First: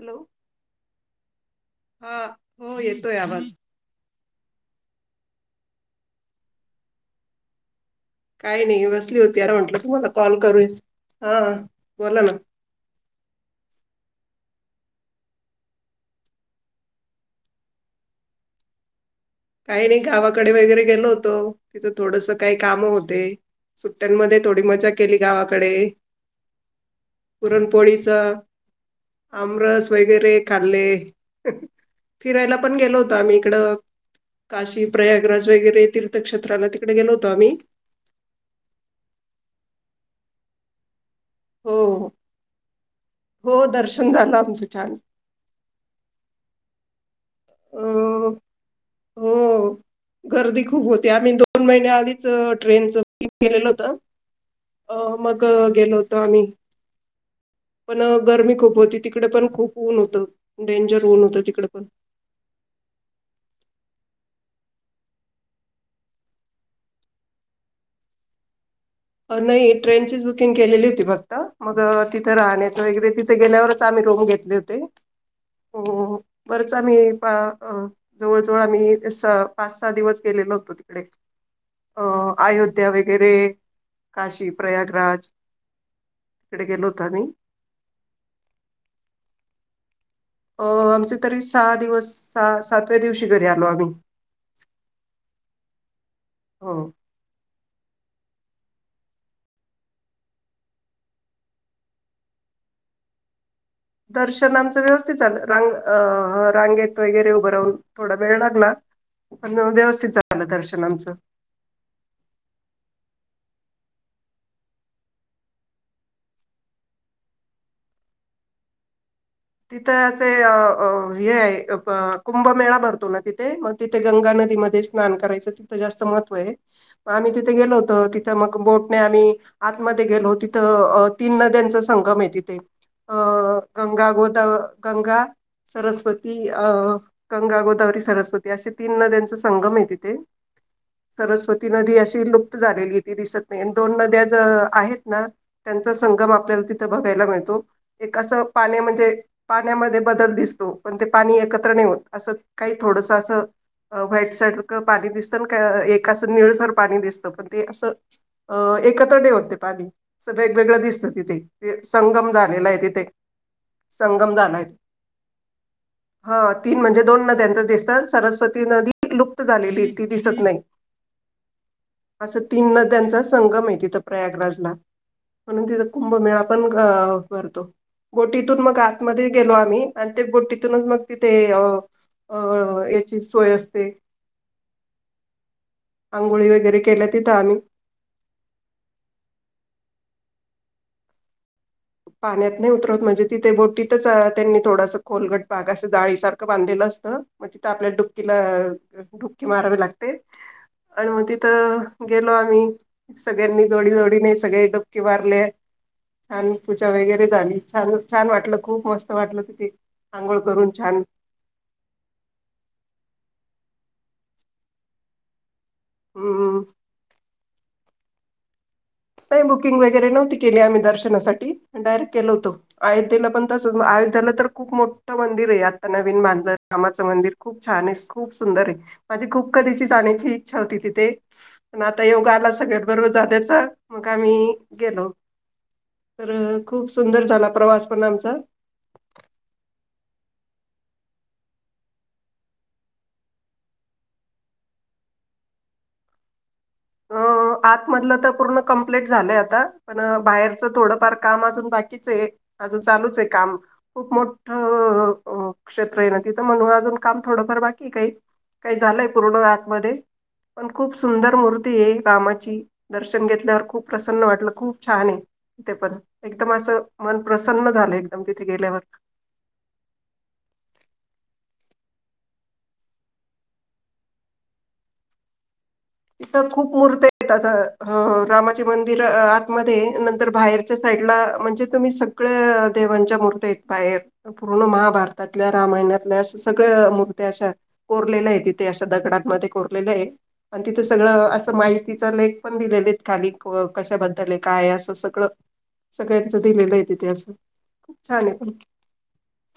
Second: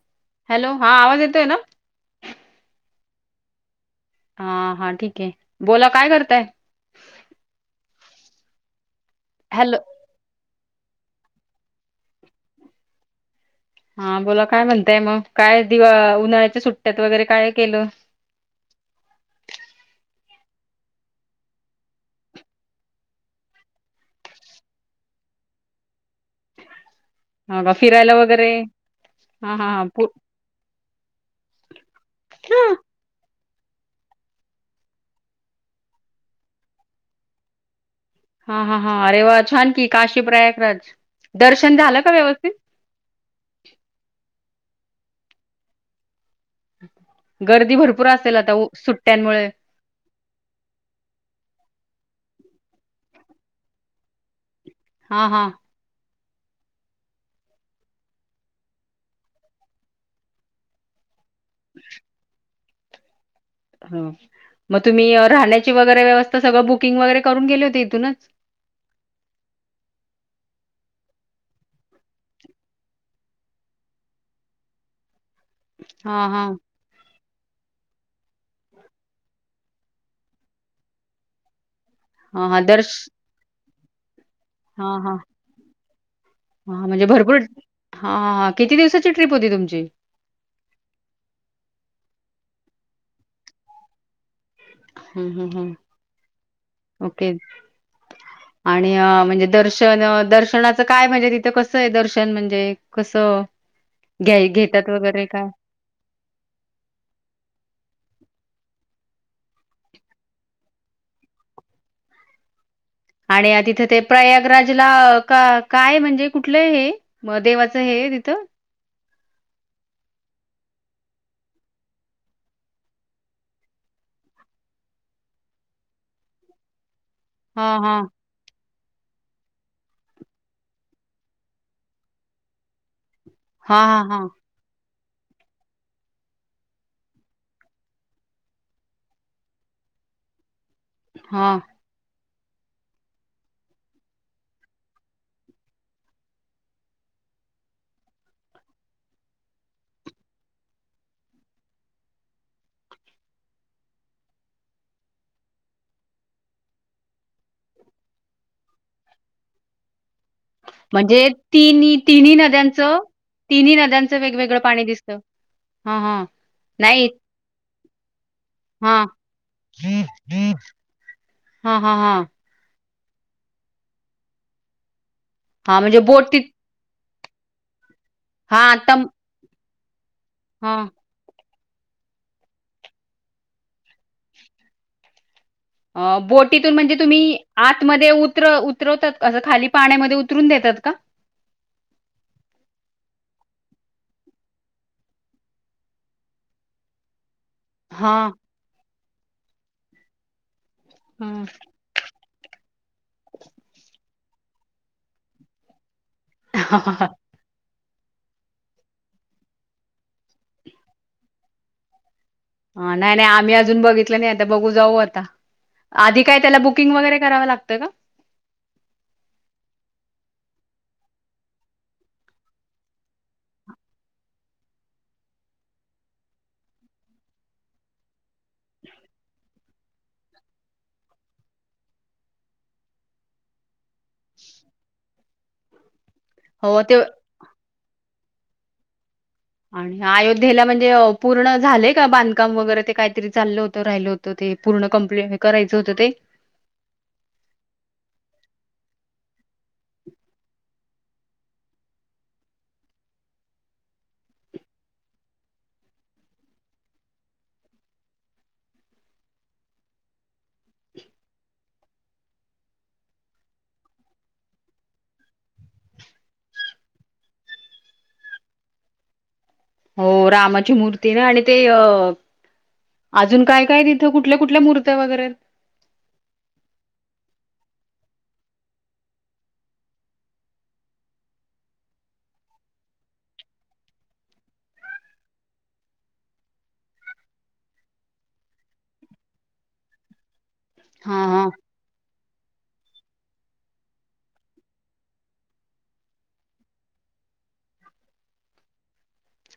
Hello hello हा आवाज येतोय ना? तोय आवाज [inaudible] हा हा ठीक आहे बोला काय करताय? काही नाही बसली होती अर हॅलो. म्हटलं तुम्हाला कॉल करू. हा बोला ना. हां बोला काय म्हणताय मग? काय दि उन्हाळ्याच्या सुट्ट्यात वगैरे काय केलं? [inaudible] काही नाही गावाकडे वगैरे गेलो होतो. तिथं थोडस काही काम होते. सुट्ट्यांमध्ये थोडी मजा केली गावाकडे. ह का पुरणपोळीच फिरायला वगैरे हा हा हा आमरस पू वगैरे खाल्ले. फिरायला पण गेलो होतो आम्ही. तिकडं काशी प्रयागराज वगैरे तीर्थक्षेत्राला तिकडे गेलो होतो आम्ही. हा. हा. हा. अरे वा छान की. काशी प्रयागराज. हो. दर्शन हो. झालं का व्यवस्थित हो दर्शन झालं आमचं छान. हम् [unintelligible] गर्दी भरपूर अ असेल आता उ. सुट्यांनमुळे? हो. हीच अ. ट्रेनचं बूकिंग केलेल होत अ. हा मग हा गेलो होतो. आम्ही. पण गरमी खूप होती. तिकडे पण खूप ऊन होतं. डेंजर ऊन होतं. तिकड पण. हा. मग तुम्ही अ. राहण्याची वगैरे व्यवस्था. सगळं बुकिंग वगैरे करून गेले होते इथूनच? नाही ट्रेनचीच बुकिंग केलेली होती फक्त. मग अं. तिथं राहण्याच वगैरे तिथं गेल्यावरच आम्ही रूम घेतले होते. हा हा वरचं आम्ही आ अं.. जवळ-जवळ आम्ही. सहा- पाच-सहा दिवस गेलेलो होतो तिकडे. अ. हा हा अयोध्या दर्श वगैरे काशी प्रयागराज तिकडे गेलो हं.. होतो म्हणजे आम्ही. भरपूर हा. हा किती दिवसाची ट्रिप होती तुमची? अं. आमची तरी सहा दिवस. सहा-सातव्या दिवशी घरी आलो आम्ही. हम्म. हम्म. हम्. हो ओके आणि अ. म्हणजे दर्शन दर्शनाचं काय म्हणजे तिथं कसं आहे दर्शन म्हणजे कसं? घ्याय दर्शन आमचं घेतात व्यवस्थित वगैरे झालं काय? रांग अ.. रांगेत वगैरे उभं राहून थोडा वेळ लागला. पण व्यवस्थित झाल दर्शन आमचं. आणि तिथं ते प्रयागराजला का-काय म्हणजे. कुठलं हे म देवाचं हे? हे तिथं तिथ असे अ हे हाय अप कुंभमेळा भरतो ना तिथे, मग तिथे गंगा न दी मध्ये च स्नान करायचं तिथं जास्त महत्व आहे, हे आम्ही तिथे गेलो हां, हां. होतो तिथं मग बो ने आम्ही आतमध्ये गेलो तिथं अ अ तीन नद्यांचा संगम आहे तिथे. अ हां, हां, गंगा हां. गोत गंगा, सरस्वती अ गंगा, गोदावरी, सरस्वती असे तीन नद्यांचा संगम गम हाय तिथे, हां. सरस्वती नदी अशी लु प्त झालेलीय ती दिसत नाही आणि दोन नद्या ज आहेत ना, त्यांचा संगम आपल्याला तिथं बघायला मिळतो. एक असं पाण्या म्हणजे पाण्यामध्ये बदल दिसतो, पण ते पाणी एकत्र नाही होत, असं काही थोडसं असं अ व्हाइट सारखं पाणी दिसतं अन् क अ एक असं निळसर पाणी दिसतं, पण ते असं अ एकत्र नाही होत ते पाणी. स वेगवेगळं दिसतं म्हणजे तिथे, य तिन्ही संगम तिन्ही झालेला आहे नद्यांचं तिथे. तिन्ही नद्यांचं गम वेगवेगळं झालाय, पाणी दिसतं. हां, हां. हा तीन म्हणजे नाही. दोन नद्यांचे दिसतं अन सरस वती हां. नदी लुप्त झालेली ती दिसत नाही, हां, हां, हां. असं तीन नद द्यांचा संगम आहे तिथं प्रयागराजला, म्हणून हां, तिथ म्हणजे बोट ति कुंभमेळा पण ग भरतो, बोटीतून हां, मग आता आतमध्ये गेलो आम्ही आणि ते हां. बोटीतूनच मग तिथे अ अ याची सोय असते अ आंघोळी बोटीतून वगैरे म्हणजे केल्या तिथं तुम्ही आम्ही आतमध्ये उतरव उतरवतात असं खाली पाण्यामध्ये उत तरून देतात का? पाण्यात नाही उतरवत, म्हणजे तिथे बोटीतच अ त्यांनी थोडसं खोलगट भाग असं जाळीसारखं बांधलेलं असतं. मग तिथं आपल्याला हां. डुबकीला अ डुबकी मारावी लागते, आणि मग हं. तिथं गेलो आम्ही, सगळ्यांनी जोडी जोडीने सगळे डपके मारले छान पूजा वगैरे झाली? छान-छान वाटलं. खूप मस्त वाटलं तिथे. अंघोळ करून छान. हा नाही-नाही आम्ही अजून बघितलं नाही. आता बघू जाऊ आता. आधी काय त्याला हम्म बुकिंग वगैरे करावं लागतं का? नाही बुकिंग वगैरे नव्हती केली आम्ही दर्शनासाठी. डायरेक्ट केल होतो. अयोध्याला पण तसंच. झालं तर खूप मोठं मंदिर आहे. आता नवीन बांधलं रामाचं मंदिर खूप छान आहे. खूप सुंदर आहे. माझी खूप कधीची जाण्याची इच्छा होती तिथे. पण आता योग आला सगळ्यान बरोबर जाण्याचा मग आम्ही गेलो, तर हो खूप ते सुंदर झाला प्रवास पण आमचा. स [unintelligible] आणि अयोध्येला म्हणजे अं पूर्ण झालेय का बांधकाम वगैरे ते काहीतरी चाललं होतं, राहिल होतं, ते. पूर्ण कंप्लीट करायच होतं ते.? [unintelligible] आतमधलं तर पूर्ण कंप्लीट झालंय पण बाहेरच थोडंफार काम अजून बाकीच आय, अजून चालूच आहे काम, खूप मोठ. अअअ, क्षेत्र आहे ना तिथं म्हणून अजून काम थोडंफार बाकीय काही. काही झालंय पूर्ण आतमध्ये, पण खूप सुंदर मूर्ती रामाची दर्शन घेतल्यावर खूप प्रसन्न वाटलं, खूप छानये ते पण एकदम अस. मन प्रसन्न झालं एकदम तिथे गेल्यावर. हो रामाची मूर्ती ना आणि ते अ. अजून काय-काय य तिथं कुठल्या कुठल्या मूर्त्या वगैरे. तिथं खूप मूर्त आहेत आता रामाचे मंदिर आतमध्ये य नंतर बाहेरच्या सा लं म्हणजे तुम्ही सगळ देांवांच्या मूर्त्या आयत मायेर पूर्ण महाभारतातल्या रा सगळ मूर्त्या अशा कोरलेल्या आहेत तिथे अशा दगडांमध्ये कोरलेल्या आहे आणि तिथं हां, सगळं हां. असं माहितीचं लेक पण दिलेले आहेत खाली कशाबद्दल आहे काय असं सगळं. सगळ्यांच दिलेलं आहे तिथे असं खूप छान आहे पण.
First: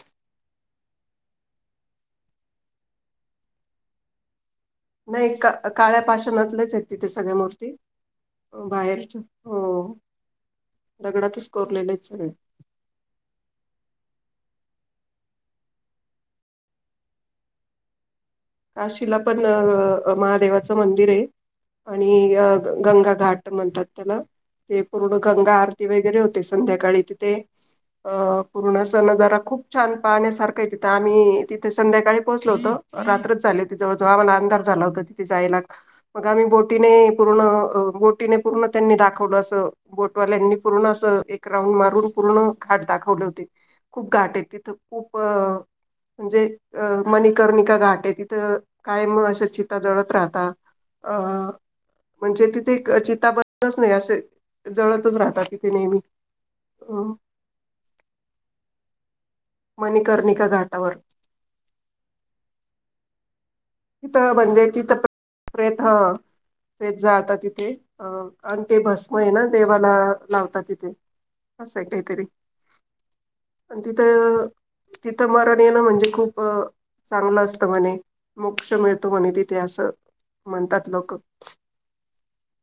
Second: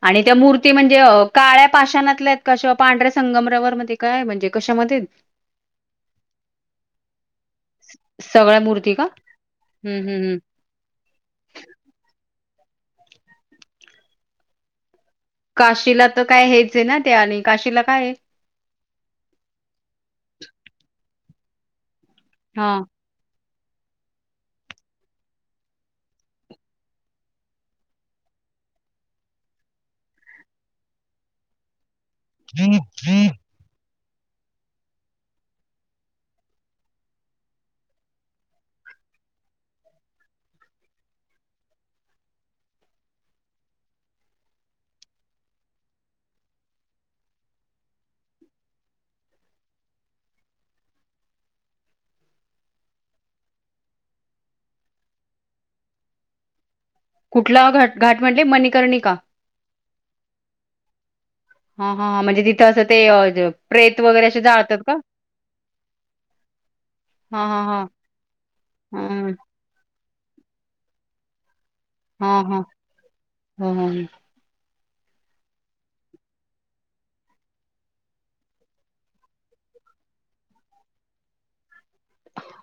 आणि त्या मूर्ती म्हणजे काळ्या पाषाणातल्या आहेत का शिवा पांढर्या संगमरावर मध्ये काय म्हणजे? कशामध्ये नाही का काळ्या पाशणातलेच आहेत तिथे सगळ्या मूर्ती सगळ्या मूर्ती का? बाहेरच हो हं, हं, हं. दगडातच कोरलेले आहेत सगळे. काशीला तर काय हेच आहे ना त्या आणि काशीला काय? काशीला पण महादेवाचं मंदिर आहे आणि हां. गंगा घाट म्हणतात त्याला ते पूर्ण गंगा आरती वगैरे होते संध्याकाळी तिथे. अ पूर्ण स न जरा खूप छान पाण्यासारखं आहे तिथं आम्ही तिथे संध्या सकाळी पोचलो होतो रात्र जवळ जवळ आम्हाला अंधार झाला होता तिथे जायला मग आम्ही बोटीने पूर्ण बोटीने पूर्ण त्यांनी दाखवलं अस बोटवाल्यांनी पूर्ण अस एक रांऊड मारून पूर्ण घाट दाखवले होते खूप घाट आहे तिथं खूप म्हणजे मणिकर्णिका घाट आहे तिथ तर काय मग अं चितता जळत राहतात अ म्हणजे तिथे एक चिता बसच नाही असे जळतच राहत तिथे नेहमी अ कुठला घट घाट म्हटले मणिकर्णी का? मणिकर्णिका घाटावर हा हा म्हणजे तिथं असं ते अ प्रेत तिथ वगैरे असे म्हणजे जाळतात तिथेत का? हा प्रेतं प्रेत जाळता हां, हां, तिथे हां. अ आणि ते भस्म आहे हं. ना देवाला लावतात तिथे असं काहीतरी हां, हां. हं, आणि हं, हं. तिथं तिथं मरण ये नं म्हणजे खूप चांगलं असतं म्हणे. मोक्ष मिळतो म्हणे तिथे असं म्हणतात लोकं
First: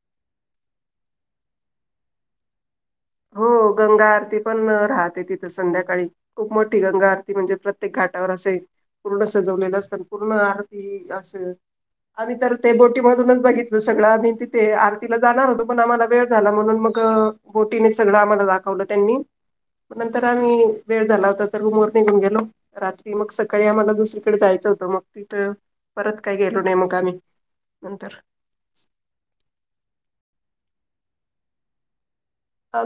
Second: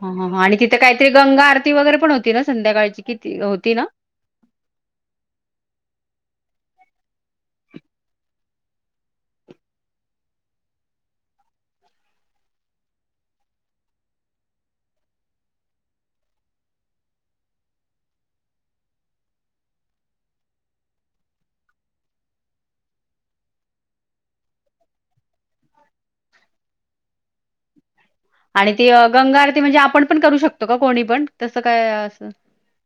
हहह आणि तिथे काहीतरी गंगा आरती वगैरे पण होती ना संध्याकाळ हो गंगा आरती पण राहते तिथं संध्याकाळी. खूप मोठी गंगा आरती म्हणजे प्रत्येक घाटावर असे पूर्ण सजवलेलं असत पूर्ण आरती असं आमी तर ते बोटीमधूनच बघितलं सगळं आणि तिथे आरतीला जाणार होतो पण आम्हाला वेळ झाला म्हणून मग मगं बोटीने सगळं आम्हाला दाखवलं त्यांनी मग नंतर आम्ही वेळ झाला होता तर रूम वर निघून गेलो रात्री मग सकाळी आम्हाला दुसरीकडे जाय होत मग तिथं परत काय गेलो नाही मग आम्ही नंतर आणि ती अं गंगा आरती म्हणजे आपण पण करू शकतो का कोणी पण तसं काय असं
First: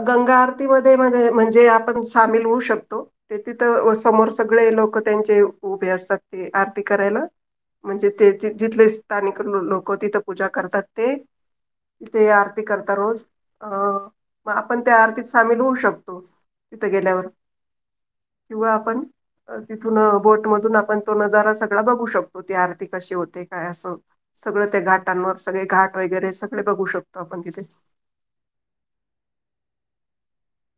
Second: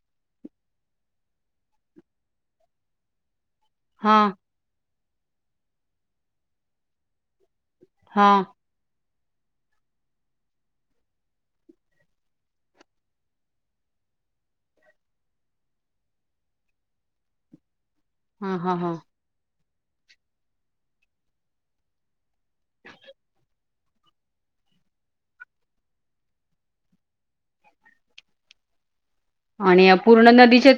गंगा आरतीमध्ये म्हणजे आपण सामील होऊ शकतो. तेथिथ समोर हां, सगळे लोक त्यांचे उभे असतात ते आरती करायला म्हणजे ते हां. जिथले स्थानिक लोक तिथं पूजा करतात ते त तेे आरती करता रोज अं मग आपण त्या आरतीत सामील होऊ शकतो तिथं गेल्यावर हा किंवा हा हा. आपण तिथून बोटमधून आपण तो नजारा सगळा बघू शकतो ती आरती कशी होते काय असं सगळं त्या घाटांवर सगळे घाट वगैरे सगळे बघू शकतो आपण तिथे आणि पूर्ण नदीच्या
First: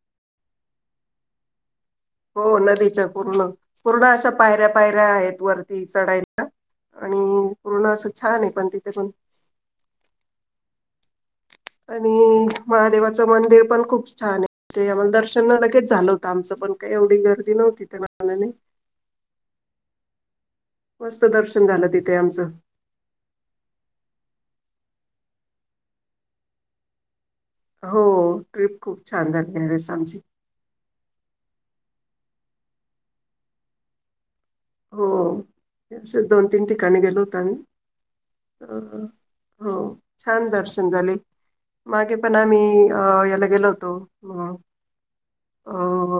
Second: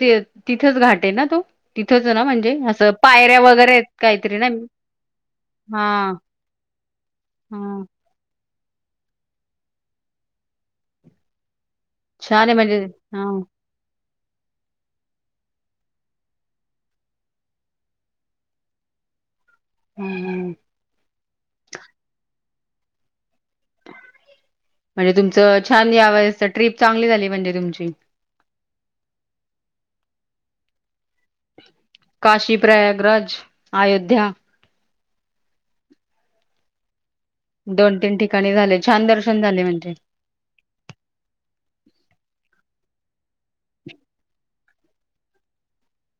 तिथेच घाट आहे ना तो तिथंच ना म्हणजे हो असं नदीच्या पायऱ्या पूर्ण वगैरे आहेत पूर्ण अशा काहीतरी ना पायऱ्या पायऱ्या आहेत वरती हा चढायच्या आणि हा. पूर्ण अस छान आहे पण तिथून आणि छान आहे म्हणजे हा महादेवाचं हा मंदिर पण खूप छान आहे ते आम्हाला दर्शन लगेच झालं होतं आमचं पण काही एवढी गर्दी नव्हती त्या मानाने हा. मस्त दर्शन झालं तिथे आमचं म्हणजे तुमचं छान या वेळेस ट्रिप चांगली झाली म्हणजे तुमची हो ट्रिप खूप छान झाली रे या वेळेस आमची. काशी, प्रयागराज, अयोध्या. हो असे दोन तीन ठिकाणी गेलोत. दोन तीन ठिकाणी अ झाले छान दर्शन झाले हो म्हणजे छान दर्शन झाले मागे पण आम्ही याला गेल होतो अं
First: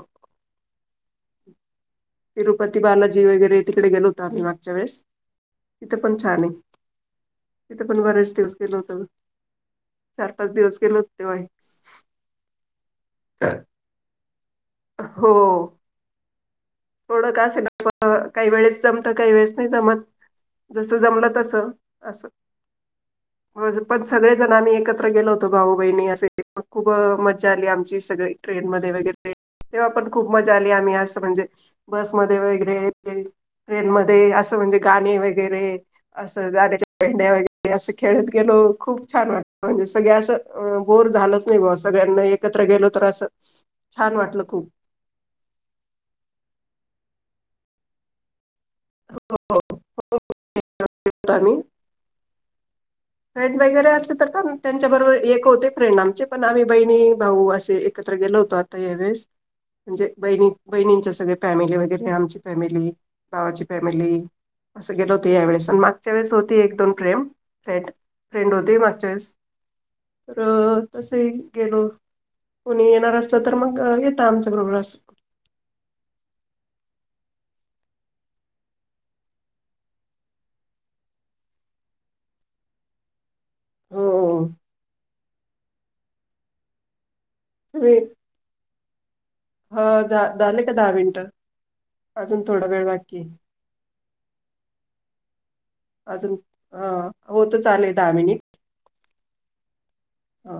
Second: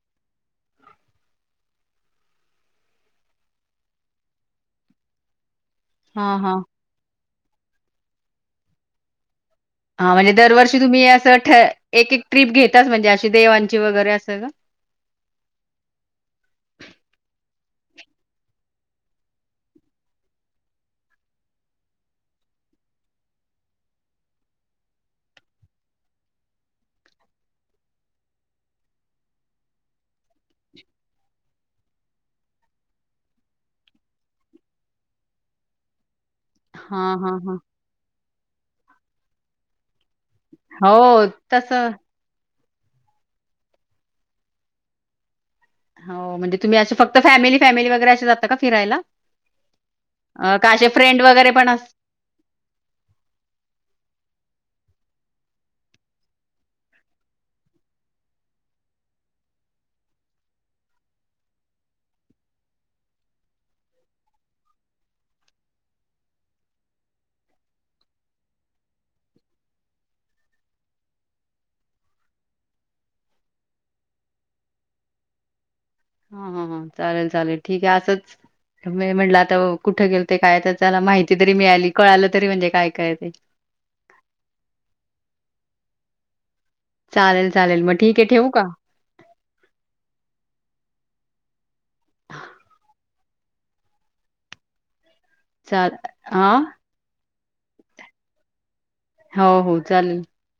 तिरुपती बालाजी वगैरे तिकडे गेलो होतो आम्ही मागच्या वेळेस. तिथं पण हा छान हा. आहे तिथं पण बरेच दिवस गेलो होतो. हा चार म्हणजे पाच दिवस दरवर्षी गेलो तुम्ही होतो असं तेव्हा एक एक ट्रिप घेता म्हणजे. देवांची वगैरे असं हो थोडं का असे काही वेळेस जमत काही वेळेस नाही जमत. जसं जमलं तस असं हो पण सगळे जण मी एकत्र गेलो होतो भाऊ, बहिणी असे खूप मज्जा आली आमची सगळी ट्रेन मध्ये वगैरे. तेव्हा पण खूप मजा आली आम्ही असं म्हणजे बसमध्ये वगैरे ट्रेनमध्ये असं म्हणजे गाणी वगैरे असं गाण्याच्या हा भेंड्या हा हा वगैरे असं खेळत गेलो खूप छान वाटत म्हणजे सगळ्या असं. अ बोर हो झालंच नाही बा तसं सगळ्यांना एक एकत्र गेलो तर असं छान वाटलं खूप. हो म्हणजे तुम्ही असं फक्त फॅमिली फॅमिली वगैरे अशे जाता. फिरायला हो, हो, हो. का अशें फ्रेंड वगैरे आम्ही पण फ्रेंड वगैरे असते तर का त्यांच्याबरोबर एक होते फ्रेंड आमचे पण आम्ही बहिणी भाऊ असे एकच. गेलो होतो आता यावेेळेस. म्हणजे बहिणी बहिणींच्या सगळ फॅमिली वगैरे आमची फॅमिली भावाची फॅमिली. असं गेलं होतं यावेेळेस आणि मागच्या वेळेस होती एक दोन प फ्रेंड. फ्रेंड होते मागच्या वेळेस तर तसे गेलो. कुणी येणार असत तर मग येतं आमच बरोबर असं. हा हा हा चालेल चालेल ठीक आहे असंच. म्हटलं आता कुठं गेलो काय त्याला माहिती तरी मिळाली कळालं तरी म्हणजे काय काय ते. हो चालेल चालेल मग ठीक आहे ठेवू का? हो झाले का दहा मिनिट? अजून थोडा वेळ बाकी आहे. [inaudible] चालतंय आ होतच आले दहा मिनिट. हो हो चालेल. हो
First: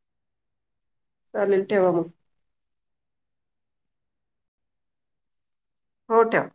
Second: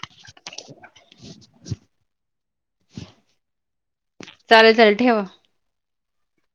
[inaudible] चालेल ठेवा मग. चालेल चालेल ठेवा. हो ठेवा.